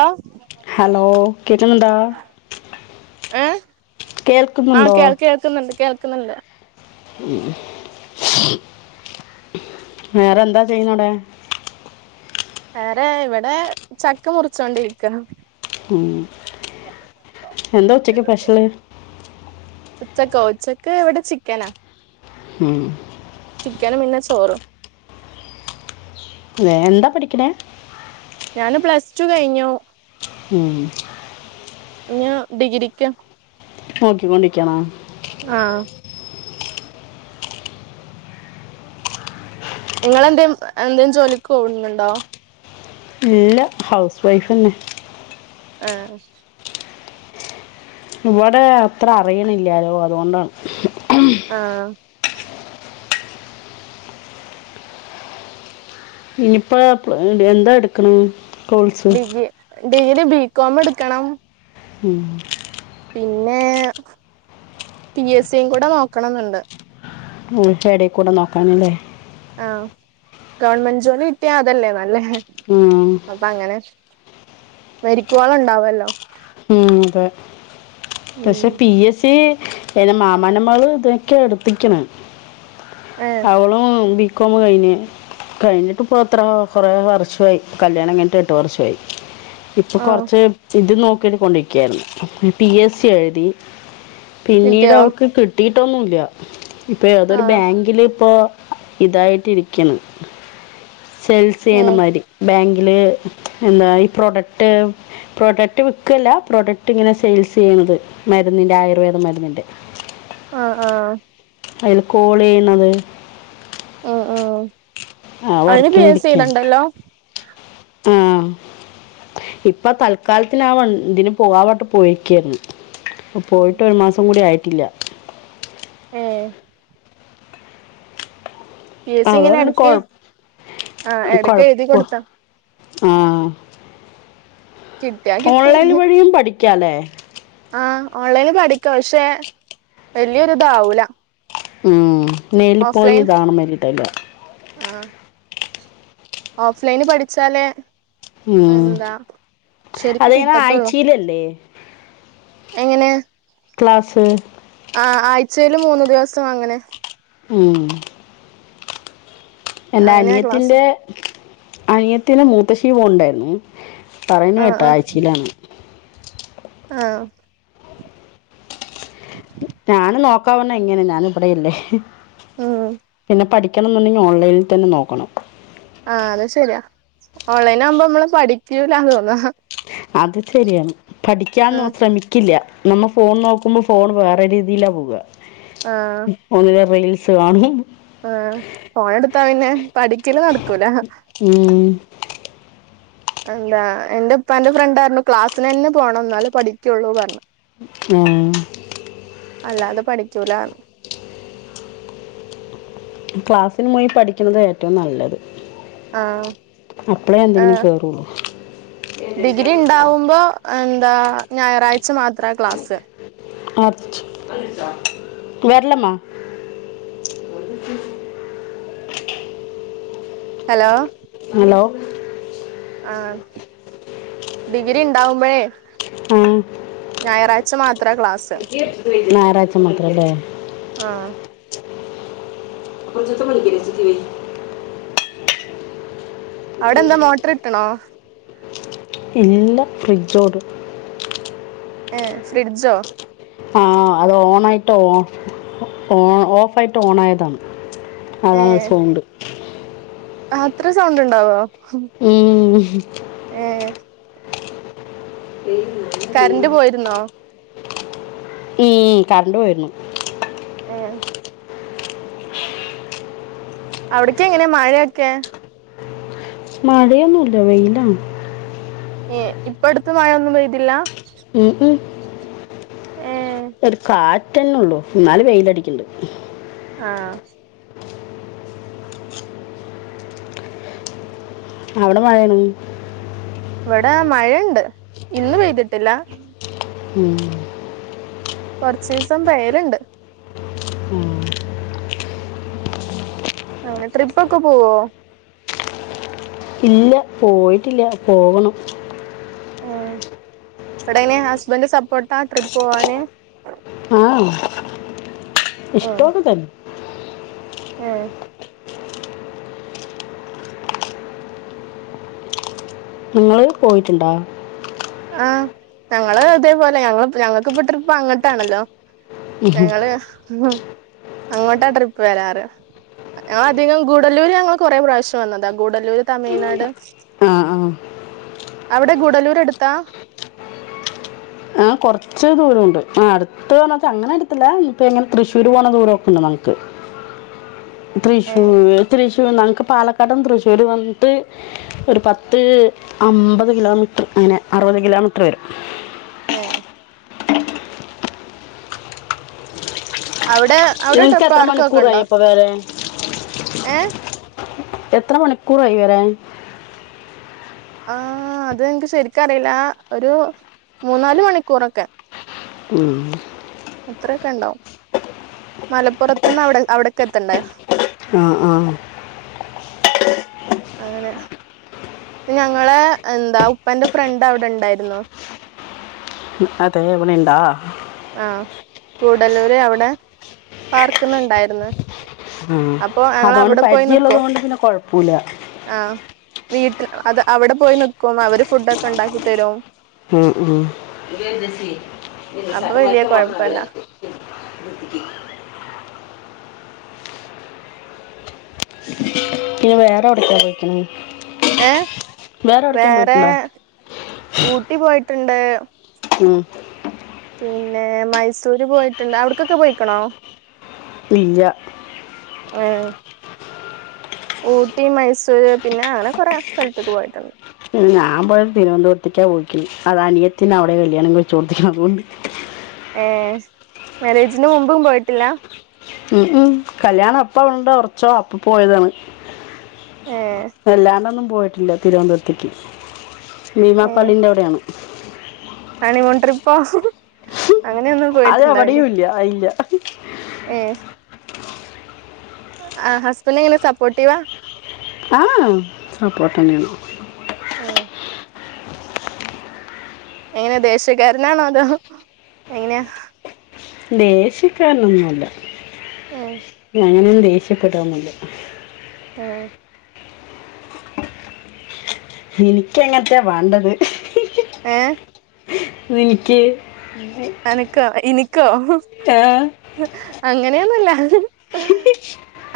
ആ ഹലോ കേക്കുന്നുണ്ടോ ഏ കേൾക്കുന്നുണ്ടോ നിക്കുന്നുണ്ട് വേറെ എന്താ ചെയ്യുന്നോട വേറെ ഇവിടെ ചക്ക് മുറിച്ചോണ്ടിരിക്കുന്നു ഉ എന്താ ഉച്ചക്ക് സ്പെഷ്യല് ഉച്ചക്കോ ഉച്ചക്ക് ഇവിടെ ചിക്കനാ ഉം ചിക്കന് പിന്നെ ചോറും എന്താ പഠിക്കണേ ഞാന് പ്ലസ് ടു കഴിഞ്ഞു ഉം ഞാ ഡിഗ്രക്ക് നോക്കിക്കൊണ്ടിരിക്കണാ ആഹ നിങ്ങെന്തേ എന്തേും ജോലിക്ക് ടുന്നുണ്ടോ ഇല്ല ഹൗസ് വൈഫ്ന്നെ ആഹ ഇവിടെ അത്ര അറിയണില്ലാലോ അതുകൊണ്ടാണ് ആഹ ഇനിയിപ്പ എന്താ എടുക്കണ കൊൾസ ഡിഗ്രി ഡിഗ്രി ബികോം എടുക്കണം ഉം പിന്നെ പി എസ് സീം കൂട നോക്കണന്നുണ്ട് ഉം ച്ചേ ആഹ് ഗവൺമെന്റ് ജോലി കിട്ടിയ അത് ഉം അപ്പ അങ്ങനെ മരിക്കുവോളം ഉൺ ഉം തെ എന്റ മാമന്റ മോള് എന്തൊക്കയാ എടുത്താകുന്ന ഏ അവളും ക്കോമ് കയിഞ്ഞ് ഇപ്പൊ ആ കൊറച്ച് ഇത് നോ കിളി കൊണ്ടോയ് ഉം പി എസ് സി എഴുതി പിന്നീട് കിട്ടിയോ അവർക്ക് കിട്ടിട്ട് ട്ടൊന്നുല്ല ഇപ്പം ഏതൊരു ആ ബാങ്കില് ഇപ്പോ ഇതായിട്ടിരിക്കണം സെയിൽസ് ഏ ചെയ്യണ മതിരി ബാങ്ക് ല് എന്താ ഈ പ്രൊഡക്ട് പ്രൊഡക്ട് വിക്കല്ല പ്രോഡക്റ്റ് ഇങ്ങനെ സെയിൽസ് ചെയ്യണത് മരുന്നിൻ്റെ ആയുർവേദ മരുന്നിൻ്റെ ആഹ് ആഹ് അതില് കോള് ചെയ്യണത് ഉം ഉം ആ അതിന് പി എസ് സി എയ്തണ്ടല്ലോ? ആഹ് ഇപ്പ തൽക്കാലത്തിന് ആ വൺ ഇതിന് പോവാ പറഞ്ഞിട്ട് പോയിരിക്കേര്ന്ന് പ്പ പോയിട്ട് ഒരു മാസം കൂടി ആയിട്ട ഇല്ല ഏഹ് പി എസ് സി അവള് ഇങ്ങനെ പറയണ എടക്ക് കുഴപ്പ ആഹ് എടക്ക് എഴുതി കൊടുത്താ ആഹ് കിട്ടിയാ കിട്ടി ഓൺലൈൻ വഴിയും പഠി യ്ക്കാ ല്ലേ ആഹ് ഓൺലൈനി പഠിക്ക പക്ഷെ വല്യൊരിതാവൂല ഉം മേൽലിപ്പോയി ഇതാണ് മരിട്ടാ ആഹ് ഓഫ്ലൈന് പഠിച്ചാലേ ഉം എന്താ ശരിക്ക് അതെങ്ങനെ കിട്ടത്തുള്ളൂ ആഴ്ചയിലല്ലേ? എങ്ങനെ ക്ലാസ് ആ ആഴ്ചയില് മൂന്നു ദിവസം അങ്ങനെ ഉം എന്റെ അങ്ങനെയാ ക്ലാസ് അനിയത്തിന്റെ അനി യത്തിന് മൂത്തശീ പോണുണ്ടായിരുന്നു പറയുണു ആ കേട്ടോ ആ ആഴ്ചയിലാണ് ആ ഞാന് നോക്കാവന്ന ങ്ങനെ ഞാൻ ഇവിടെയ ല്ലേ ഉം പിന്നെ പഠി ക്കണം എന്നുണ്ടെങ്കിൽ ഓൺലൈനിൽ തന്നെ നോക്കണം ആഹ് അത് ശെരിയാ ഓൺലൈൻ ആകുമ്പോ നമ്മള് പഠിക്കൂലാ ന്ന് തോന്ന അത് ശ്രരിയാണ് പഠിക്കാന്നോ ശ്രമിക്കില്ല നമ്മ ഫോൺ നോക്കുമ്പോൾ ഫോൺ വേറെ രീതിയിലാണ് പോക ഒന്ന് റെയിൽ സുഗാണ് ആഹ ഫോണെടുത്തപ്പിന്നെ പഠിക്കല് നടക്കൂല ഉം എന്താ എന്റെ ഉപ്പാന്റെ ഫ്രണ്ടായിരുന്നു ക്ലാസ്സിനെന്നെ പോണം എന്നാലേ പഠിക്കുള്ളു പറഞ്ഞു ആ അല്ലാ ത് പഠിക്കൂല ക്ലാസ്സിന് പോയി പഠിക്കുന്നത് ഏറ്റവും നല്ലത് ആഹ അപ്പളേ എന്തെങ്കിലും ആഹ് കേറുള്ളൂ ഡിഗ്രി ണ്ടാവുമ്പോ എന്താ ഞായറാഴ്ച മാത്ര ക്ലാസ് [inaudible] വരലമ്മ ഹലോ ഹലോ ആഹ് ഡിഗ്രി ഉണ്ടാവുമ്പായെ ആഹ് ഞായാഴ്ച മാത്രം [inaudible] നാരജ സമത്രല്ലേ ആ [inaudible] അവിടെ എന്താ മോട്ടർ ഇട്ടണോ ഇല്ല ഫ്രിഡ്ജോട് ഏ ഫ്രിഡ്ജോ ആ അത് ഓണായിട്ട് ഓ ഓ ഓഫ് ആയിട്ട് ഓൺ ആയതാണ് അതാണ് ഏഹ് സൗണ്ട് അത്ര സൗണ്ട് ണ്ടാവോ ഏ കരണ്ട് പോയിരുന്നോ ഉം കറണ്ട് പോയിരുന്നു ആ അവിടൊക്കെങ്ങനെ മഴയൊക്കെ മഴയൊന്നുല്ല വെയിലാ ഏ ഇപ്പടുത്ത് മഴയൊന്നും പെയ്തില്ല ഉം ഉം. ഏ ഒരു കാറ്റ് റ്റന്നുള്ളൂ ന്നാലും വെയിലടിക്കിണ്ട് ആ അവടെ മഴേണോ ഇവടെ മഴണ്ട് ഇന്ന് പെയ്തിട്ടില്ല ഉം കൊറച്ചീസം പെയ്യലുണ്ട് ഉം അങ്ങനെ ട്രിപ്പൊക്കെ പോവോ ഇല്ല്യ പോയിട്ടില്ല്യ പോവണം ഉം അവിടെങ്ങന്യാ ഹസ്ബൻഡ് സപ്പോർട്ടാ ട്രിപ്പ് പോവാന് ആ ഇഷ്ടൊക്കെ തന്നെ ഏ നിങ്ങള് പോയിട്ട്ണ്ടാ ആ ഞങ്ങള് ഇതേപോലെ ഞങ്ങള് ഞങ്ങക്കിപ്പ ട്രിപ്പങ്ങട്ടാണല്ലോ ഉം. ഞങ്ങള് അങ്ങോട്ടാ ട്രിപ്പ് വരാറ് ഞങ്ങളധികം ഗൂഡല്ലൂര് ഞങ്ങള് കൊറേ പ്രാവശ്യം വന്നതാ ഗൂഡല്ലൂര് തമിയ്നാട് ആ ആ അവിടെ ഗൂഡല്ലൂരടുത് ത്താ ആഹ് കൊറച്ച് ദൂരോണ്ട് ആഹ് അടുത്ത് പറഞ്ഞാച്ചാ അങ്ങനടുത്തല്ലാ ഇപ്പെങ്ങനെ തൃശ്ശൂര് പോണ ദൂരോക്ക്ണ്ട് നമുക്ക് ഏ തൃശ്ശൂര് തൃശ് നങ്ങ്ക്ക് പാലക്കാട്ട്ന്ന് തൃശ്ശൂര് വന്നിട്ട് ഒരു പത്ത് അമ്പത് കിലോമീറ്റർ അങ്ങനെ അറുപത് കിലോമീറ്റർ വരും ഏഹ് അവിടെ അവിടെ നിങ്ങ്ക്ക് എത്ര മണിക്കൂറാ ഇപ്പൊ വരെ ഏഹ് എത്ര മണിക്കൂറായി വരാൻ ആഹ് അതെൻക്ക് ശരിക്കറിയില്ലാ ഒരു മൂന്നാല് മണിക്കൂറൊക്കെ ഉം അത്രയൊക്കെണ്ടോ മലപ്പൊറത്തിന്നവിടെ അവിടെക്കെത്തണ്ടേ ആ ആ അങ്ങനെ ഞങ്ങളെ എന്താ ഉപ്പാൻ്റെ ഫ്രണ്ടവിടെണ്ടായിരുന്നു അതേ ഇവടിണ്ടാ ആഹ് ഗൂഡല്ലൂര് അവിടെ പാർക്കുന്നുണ്ടായിര്ന്ന് ആഹ് അതുകൊണ്ട് പരിചയിള്ളത് കൊണ്ട് പിന്നെ കൊഴപ്പൂല്ല ആഹ് വീട്ടിൽ അത് അവിടെ പോയി നിക്കും അവര് ഫുഡ് ഒക്കെ ഉണ്ടാക്കി തരും ഉം ഉം അപ്പൊ വലിയ ഇട്ടട്ട നല്ല കുഴപ്പല്ല [unintelligible] പിന്നെ വേറെ എവിടത്തെ പോയിക്കണ ഏഹ വേറെ പോയിട്ടുണ്ടോ ഊട്ടി പോയിട്ട് ട്ടിണ്ട് ഉം പിന്നെ മൈസൂര് പോയിട്ടുണ്ട് അവിടക്കൊക്കെ പോയിക്കണോ ഇല്ല ആഹ ഊട്ടി മൈസൂര് പിന്നെ അങ്ങനെ കൊറെ സ്ഥലത്തേക്ക് പോയിട്ടുണ്ട് ഞാമ്പോഴ തിരുവനന്തപുരത്തക്കാ പോയിക്കണം അത് അനിയത്തിന് അവിടെ കല്യാണം കഴിച്ചച്ച് കൊടുത്തിക്കണ അതുകൊണ്ട് ഏ മാരേജിന് മുമ്പും പോയിട്ടില്ല ഉ കല്യാണം അപ്പാ ഉണ്ടോ ഉറച്ചോ അപ്പ പോയതാണ് ഏ എല്ലാണ്ടൊന്നും പോയിട്ടില്ല തിരുവനന്തപുരത്തേക്ക് ഏ ഭീമാപ്പള്ളിന്റെ അവിടെയാണ് ഹണിമൂൺ ട്രിപ്പോ അങ്ങനെയൊന്നും അത് പോയിട്ടുണ്ടാവില്ലേ അവിടെയും ഇല്ല ഇല്ല ഉ [inaudible] ഏ ആ് ഹസ്ബൻ ങ്ങന സപ്പോർട്ടീവാ ആ സപ്പോർട്ട് തന്നെ ആണ് ആഹ എങ്ങനെ ദേശ്യകാരനാണോ അതോ എങ്ങനെയാ ദേഷ്യക്കാരനൊന്നുമല്ല അങ്ങനെ എന്ത ഷാപ്പെടാന്നുല്ല ആഹ എനിക്ക അങ്ങനത്തെയാ വേണ്ടത് ഏ എനിക്ക് അനക്കോ ഇനിക്കോ ആ, അങ്ങനെയൊന്നുമല്ല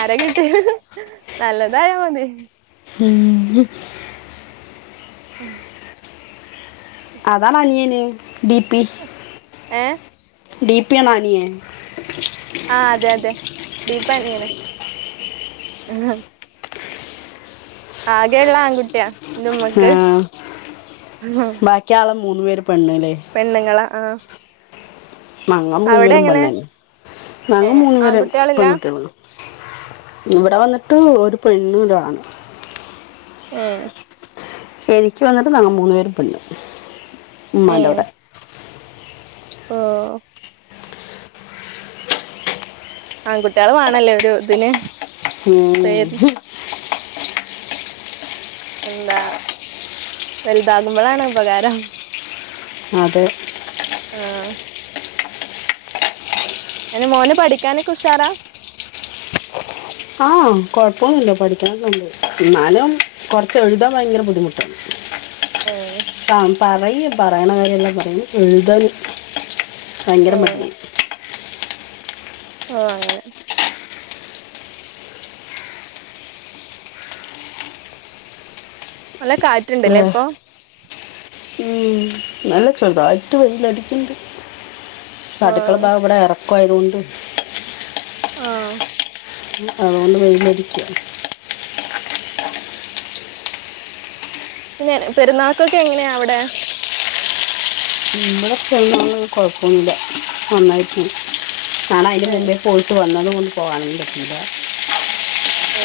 ആരെ കിട്ടിയാലും നല്ലതായ മതി ഉം ആഹ അതാ അനിയന് ഡി പി ഏ ഡിപിയണോ അനിയൻ ഡി പി അനിയനാ ആകെള്ള ആൺകുട്ടിയ ആഹ ബാക്കി ആള മൂന്ന് പേര് പെണ്ണല്ലേ പെണ്ണുങ്ങളാ ആഹ ഞങ്ങഗ മൂന്ന് പേരും എങ്ങനെ പെണ്ണന്നെ ഞങ്ങ ഏഹ് മൂന്ന് പേര് ആൺകുട്ടികളില്ല പെൺകുട്ടികൾ ഇവിടെ വന്നിട്ട് ഒരു പെണ്ണും ഒരാണും ഏ എനിക്ക് വന്നിട്ട് ഞങ്ങ മൂന്നു പേര് പെണ്ണ് ഉമ്മാന്റെ അവിടെ ഓ ആൺ കുട്ടികള് വേണല്ലേ ഒരു ഇതിന് പേര് മ് എന്താ വലുതാകുമ്പോളാണ് ഉപകാരം അതെ ആഹ എങ്ങനെ മോന് പഠിക്കാനൊക്കെ ഉഷാറാ ആഹ കൊഴപ്പൊന്നുമില്ല പഠിക്കണക്കുണ്ട് എന്നാലും കുറച്ച് എഴുതാൻ ഭയങ്കര ബുദ്ധിമുട്ടാണ് ഏ ആ പറയണ കാര്യങ്ങളൊക്കെ അറിയും എഴുതാൻ ഭയങ്കര മടിയ ഓ അങ്ങനെ നല്ല കാറ്റുണ്ടല്ലേ ഉം. ഇപ്പൊ ഇന്നലെ ചെറുതായിട്ട് വെയിലടിക്കിണ്ട് അടുക്കള ആഹ് ഭാഗം ഇവിടെ ഇ കൊയവുണ്ട് ആഹ അതുകൊണ്ട് വെയിലടിക്കും പിന്നെ പെരുന്നാൾക്കൊക്കെ എങ്ങനെയാ അവിടെ ഇവിടെക്കെ എന്നൊന്നും കുഴപ്പൊന്നില്ല നന്നായിട്ടിണ്ട് ഞാണെ അതിന് ഏഹ് മുമ്പേ പോയിട്ട് വന്നതും ഒന്ന് പോവാതെ നിൽക്കില്ല ഏ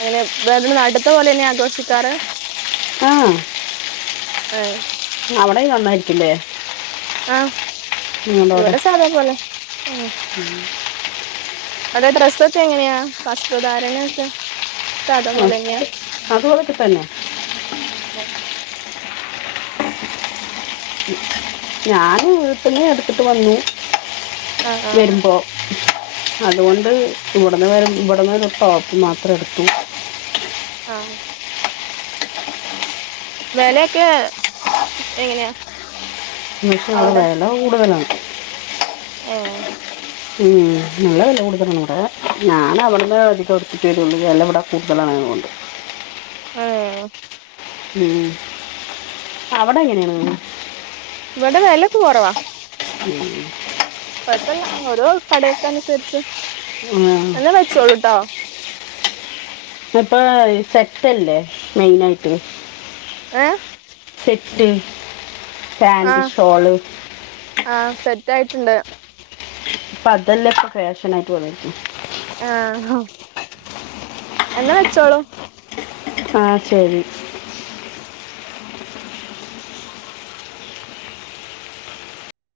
അങ്ങനെ വേദന നാട്ടിത്തെ പോലെന്നെയാ ആഘോഷിക്കാറ് ആ ആഹ അവിടെയും നന്നായിരിക്കില്ലേ ആഹ ഇവിടെ സാധാ പോലെ ഉം അവിടെ ഡ്രസ്സൊക്കെ എങ്ങനെയാ വസ്ത്രധാരണയൊക്കെ സാധാ പോലെ തന്നെയാ അതുപോലെ ഒക്കെ തന്നെ [inaudible] ഞാൻ വീട്ടിൽനിന്നു എടുത്തിട്ട് വന്നു ആഹ് ആഹ് വരുമ്പോൾ അതുകൊണ്ട് ഇവിടന്ന് വരുമ്പോൾ ഇവിടന്ന് ഒരു ടോപ്പ് മാത്രം എടുത്തു ആഹ വിലയൊക്കെ എങ്ങനെയാ പക്ഷെ ഇവിടെ വില കൂടുതലാണ് ആഹ നല്ല വില കൂടുതലാണ് ഇവിടെ ഞാൻ അവിടുന്ന് അധികം എടുത്തിട്ട് വരുള്ളൂ വില ഇവിടെ കൂടുതലാണ് അതുകൊണ്ട് ഏഹ് ഉം അവിടെ എങ്ങനെയാണ് ഇവിടെ വിലക്കെ കുറവാ ഉം കുഴപ്പമില്ല ഓരോ കടകൾക്ക് അനുസരിച്ച് ഉം. എന്നാ വെച്ചോളുട്ടോ ഇപ്പൊ സെറ്റല്ലേ മെയിൻ ആയിട്ട് ഹേ സെറ്റ് പാന്റ് ഷോൾ ആഹ സെറ്റ് ആയിട്ടുണ്ട് ഇപ്പൊ അതൊക്കെയല്ലേ ഫാഷൻ ആയിട്ട് വന്നിരിക്കുന്നത് ആഹ ഹ എന്നാ വെച്ചോളൂ ആഹ ശരി